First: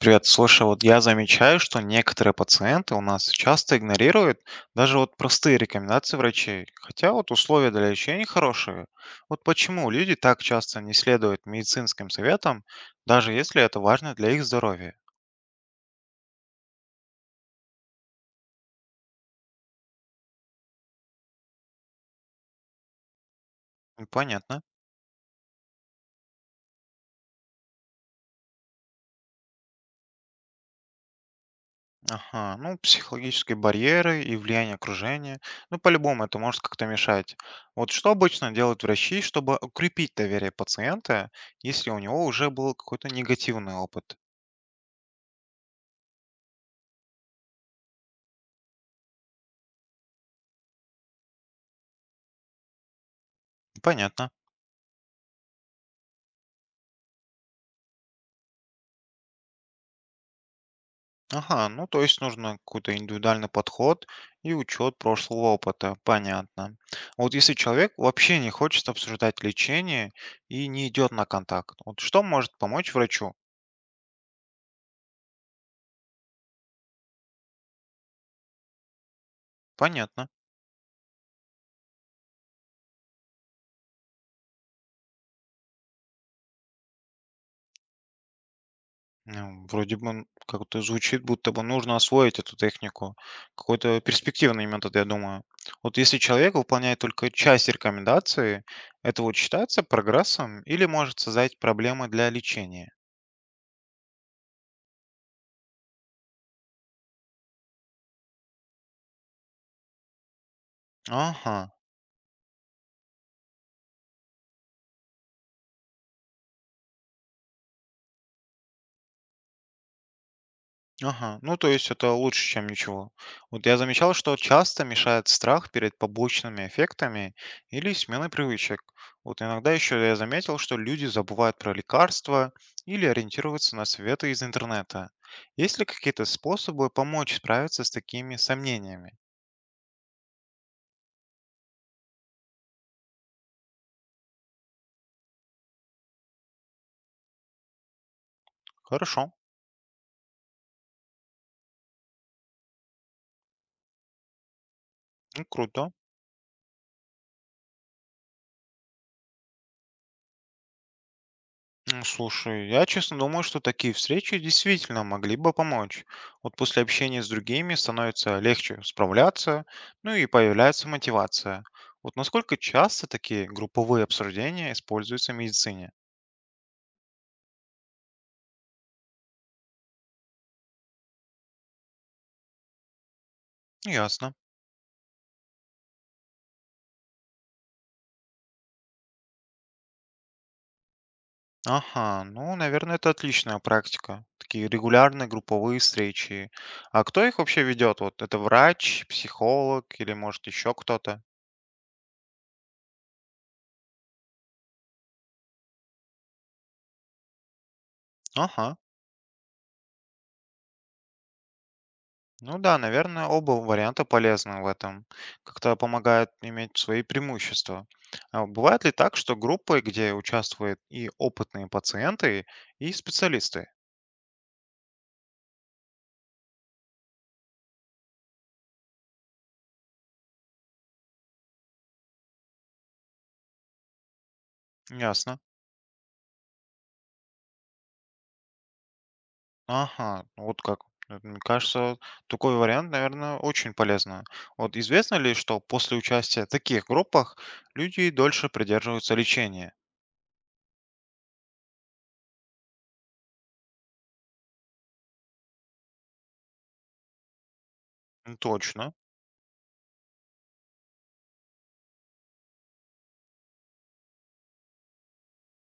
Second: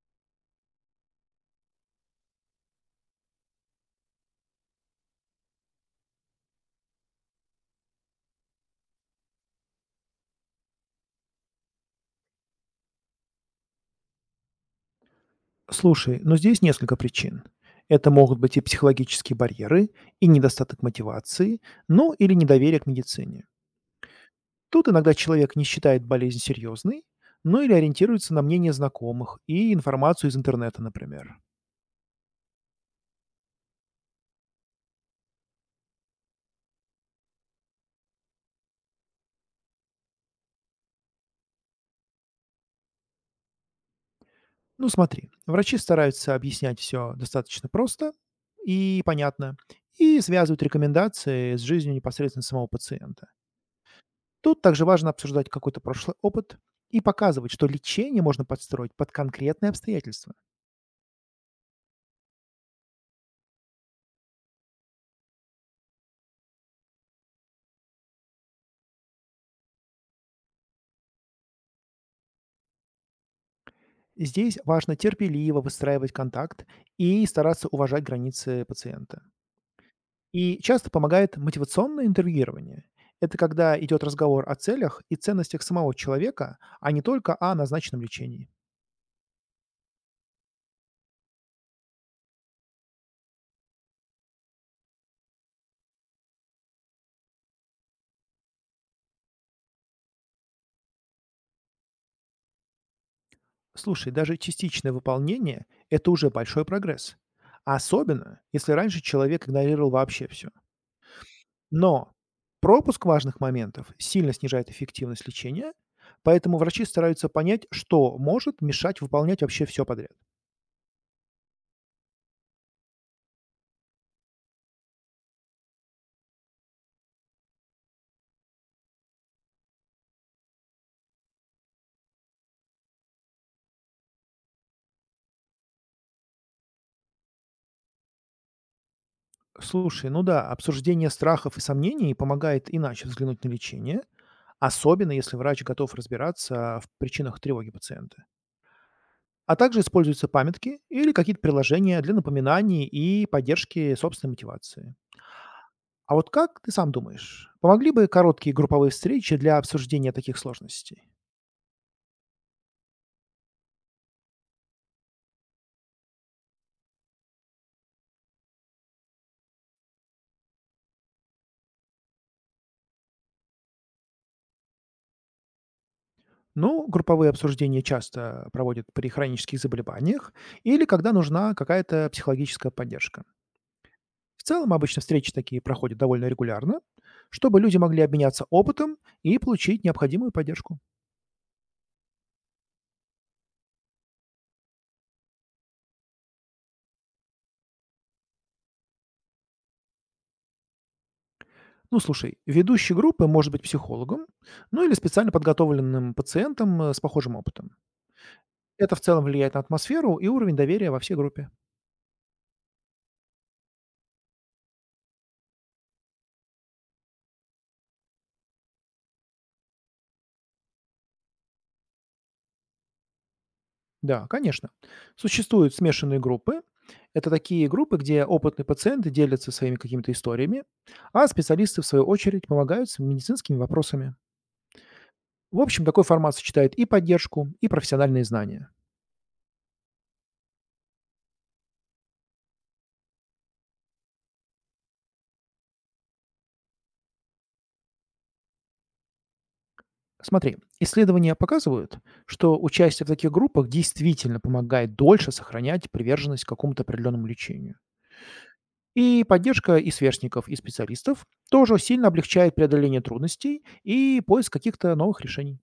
Привет. Слушай, вот я замечаю, что некоторые пациенты у нас часто игнорируют даже вот простые рекомендации врачей, хотя вот условия для лечения хорошие. Вот почему люди так часто не следуют медицинским советам, даже если это важно для их здоровья? Слушай, но здесь несколько причин. Это могут быть и психологические барьеры, и недостаток мотивации, ну или недоверие к медицине. Ну, понятно. Тут иногда человек не считает болезнь серьезной, ну или ориентируется на мнение знакомых и информацию из интернета, например. Ага, ну, психологические барьеры и влияние окружения. Ну, по-любому это может как-то мешать. Вот что обычно делают врачи, чтобы укрепить доверие пациента, если у него уже был какой-то негативный опыт? Ну смотри, врачи стараются объяснять все достаточно просто и понятно, и связывают рекомендации с жизнью непосредственно самого пациента. Понятно. Тут также важно обсуждать какой-то прошлый опыт и показывать, что лечение можно подстроить под конкретные обстоятельства. Ага, ну то есть нужно какой-то индивидуальный подход и учет прошлого опыта, понятно. А вот если человек вообще не хочет обсуждать лечение и не идет на контакт, вот что может помочь врачу? Здесь важно терпеливо выстраивать контакт и стараться уважать границы пациента. Понятно. И часто помогает мотивационное интервьюирование. Это когда идет разговор о целях и ценностях самого человека, а не только о назначенном лечении. Ну, вроде бы как-то звучит, будто бы нужно освоить эту технику. Какой-то перспективный метод, я думаю. Вот если человек выполняет только часть рекомендации, это вот считается прогрессом или может создать проблемы для лечения? Слушай, даже частичное выполнение– это уже большой прогресс. Особенно, если раньше человек игнорировал вообще все. Ага. Но пропуск важных моментов сильно снижает эффективность лечения, поэтому врачи стараются понять, что может мешать выполнять вообще все подряд. Ага, ну то есть это лучше, чем ничего. Вот я замечал, что часто мешает страх перед побочными эффектами или сменой привычек. Вот иногда еще я заметил, что люди забывают про лекарства или ориентируются на советы из интернета. Есть ли какие-то способы помочь справиться с такими сомнениями? Слушай, ну да, обсуждение страхов и сомнений помогает иначе взглянуть на лечение, особенно если врач готов разбираться в причинах тревоги пациента. Хорошо, А также используются памятки или какие-то приложения для напоминаний и поддержки собственной мотивации. ну круто. А вот как ты сам думаешь, помогли бы короткие групповые встречи для обсуждения таких сложностей? Ну, слушай, я честно думаю, что такие встречи действительно могли бы помочь. Вот после общения с другими становится легче справляться, ну и появляется мотивация. Вот насколько часто такие групповые обсуждения используются в медицине? Ну, групповые обсуждения часто проводят при хронических заболеваниях или когда нужна какая-то психологическая поддержка. Ясно. В целом, обычно встречи такие проходят довольно регулярно, чтобы люди могли обменяться опытом и получить необходимую поддержку. Ага, ну, наверное, это отличная практика. Такие регулярные групповые встречи. А кто их вообще ведет? Вот это врач, психолог или может еще кто-то? Ну, слушай, ведущий группы может быть психологом, ну или специально подготовленным пациентом с похожим опытом. Ага. Это в целом влияет на атмосферу и уровень доверия во всей группе. Ну да, наверное, оба варианта полезны в этом. Как-то помогают иметь свои преимущества. А бывает ли так, что группы, где участвуют и опытные пациенты, и специалисты? Да, конечно. Существуют смешанные группы. Это такие группы, где опытные пациенты делятся своими какими-то историями, а специалисты, в свою очередь, помогают с медицинскими вопросами. Ясно. В общем, такой формат сочетает и поддержку, и профессиональные знания. Ага, ну вот как. Мне кажется, такой вариант, наверное, очень полезно. Вот известно ли, что после участия в таких группах люди дольше придерживаются лечения? Смотри, исследования показывают, что участие в таких группах действительно помогает дольше сохранять приверженность к какому-то определенному лечению. Ну, точно. И поддержка и сверстников, и специалистов тоже сильно облегчает преодоление трудностей и поиск каких-то новых решений.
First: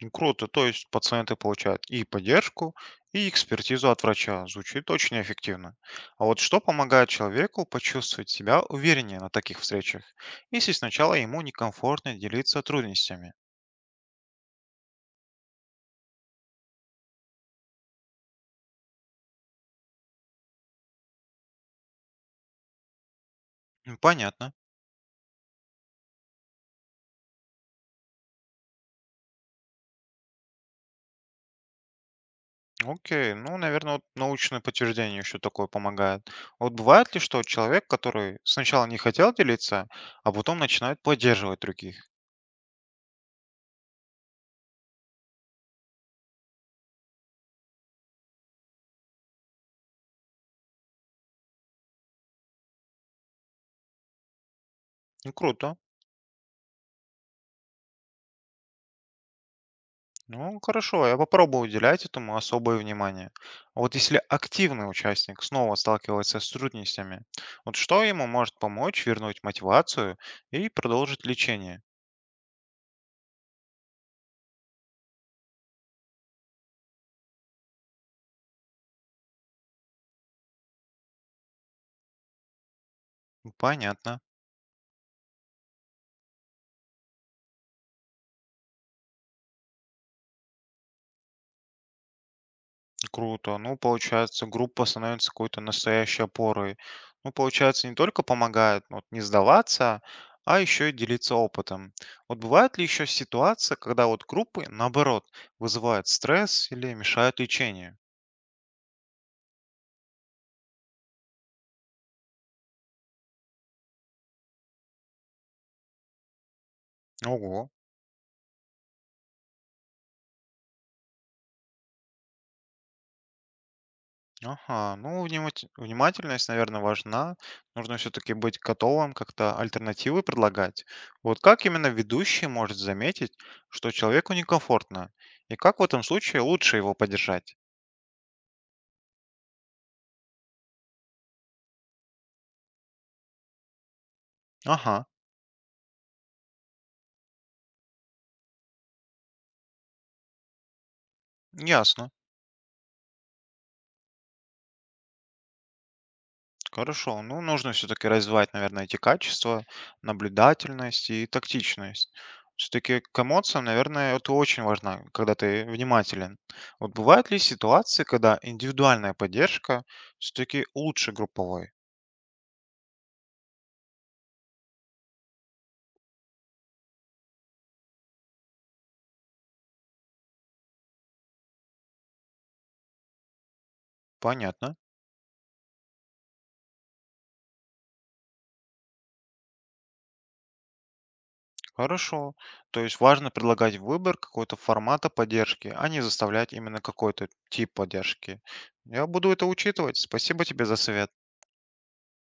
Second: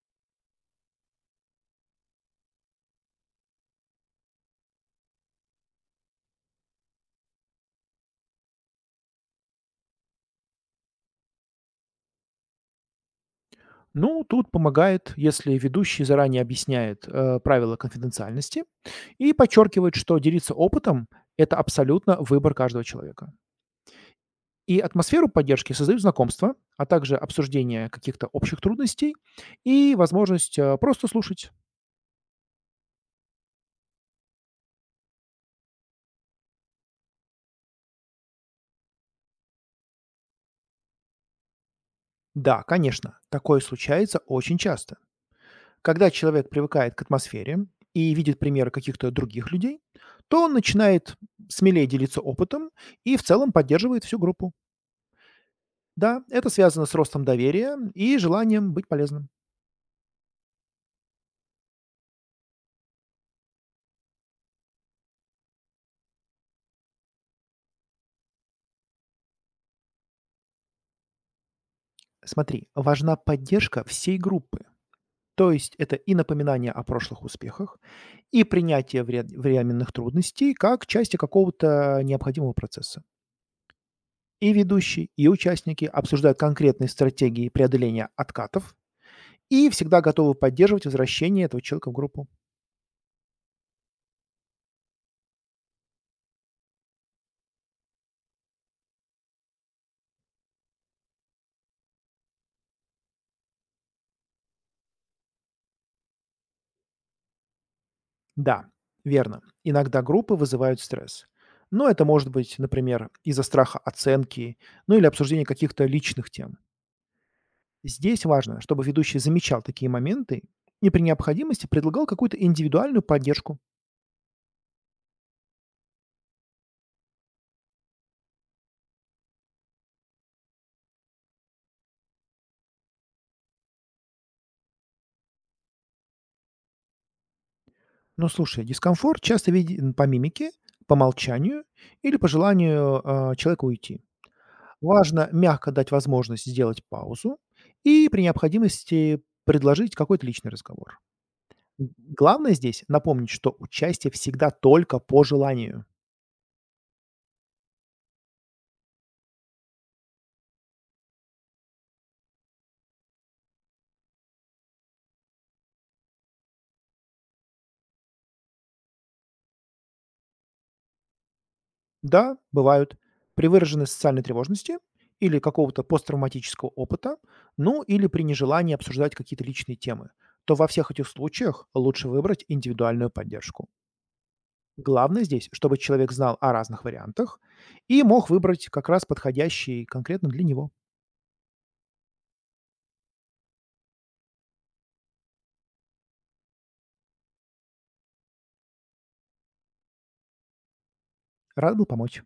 Ну, круто, то есть пациенты получают и поддержку, и экспертизу от врача. Звучит очень эффективно. А вот что помогает человеку почувствовать себя увереннее на таких встречах, если сначала ему некомфортно делиться трудностями? Ну, тут помогает, если ведущий заранее объясняет правила конфиденциальности и подчеркивает, что делиться опытом– это абсолютно выбор каждого человека. Понятно. И атмосферу поддержки создают знакомства, а также обсуждение каких-то общих трудностей и возможность просто слушать. Окей, ну, наверное, вот научное подтверждение еще такое помогает. А вот бывает ли, что человек, который сначала не хотел делиться, а потом начинает поддерживать других? Да, конечно, такое случается очень часто. Когда человек привыкает к атмосфере и видит примеры каких-то других людей, то он начинает смелее делиться опытом и в целом поддерживает всю группу. Ну, круто. Да, это связано с ростом доверия и желанием быть полезным. Ну, хорошо, я попробую уделять этому особое внимание. А вот если активный участник снова сталкивается с трудностями, вот что ему может помочь вернуть мотивацию и продолжить лечение? Смотри, важна поддержка всей группы, то есть это и напоминание о прошлых успехах, и принятие временных трудностей как части какого-то необходимого процесса. Ну, понятно, И ведущий, и участники обсуждают конкретные стратегии преодоления откатов и всегда готовы поддерживать возвращение этого человека в группу. круто. Ну, получается, группа становится какой-то настоящей опорой. Ну, получается, не только помогает ну, вот, не сдаваться, а еще и делиться опытом. Вот бывает ли еще ситуация, когда вот группы, наоборот, вызывают стресс или мешают лечению? Да, верно, иногда группы вызывают стресс. Но это может быть, например, из-за страха оценки, ну или обсуждения каких-то личных тем. Ого. Здесь важно, чтобы ведущий замечал такие моменты и при необходимости предлагал какую-то индивидуальную поддержку. Ага, ну, внимательность, наверное, важна. Нужно все-таки быть готовым как-то альтернативы предлагать. Вот как именно ведущий может заметить, что человеку некомфортно? И как в этом случае лучше его поддержать? Ну, слушай, дискомфорт часто виден по мимике, по молчанию или по желанию человека уйти. Ага, Важно мягко дать возможность сделать паузу и при необходимости предложить какой-то личный разговор. Г- ясно. Главное здесь напомнить, что участие всегда только по желанию. Хорошо. Ну, нужно все-таки развивать, наверное, эти качества, наблюдательность и тактичность. Все-таки к эмоциям, наверное, это очень важно, когда ты внимателен. Вот бывают ли ситуации, когда индивидуальная поддержка все-таки лучше групповой? Да, бывают при выраженной социальной тревожности или какого-то посттравматического опыта, ну или при нежелании обсуждать какие-то личные темы, то во всех этих случаях лучше выбрать индивидуальную поддержку. Понятно. Главное здесь, чтобы человек знал о разных вариантах и мог выбрать как раз подходящий конкретно для него. Хорошо. То есть важно предлагать выбор какого-то формата поддержки, а не заставлять именно какой-то тип поддержки. Я буду это учитывать. Спасибо тебе за совет. Рад был помочь.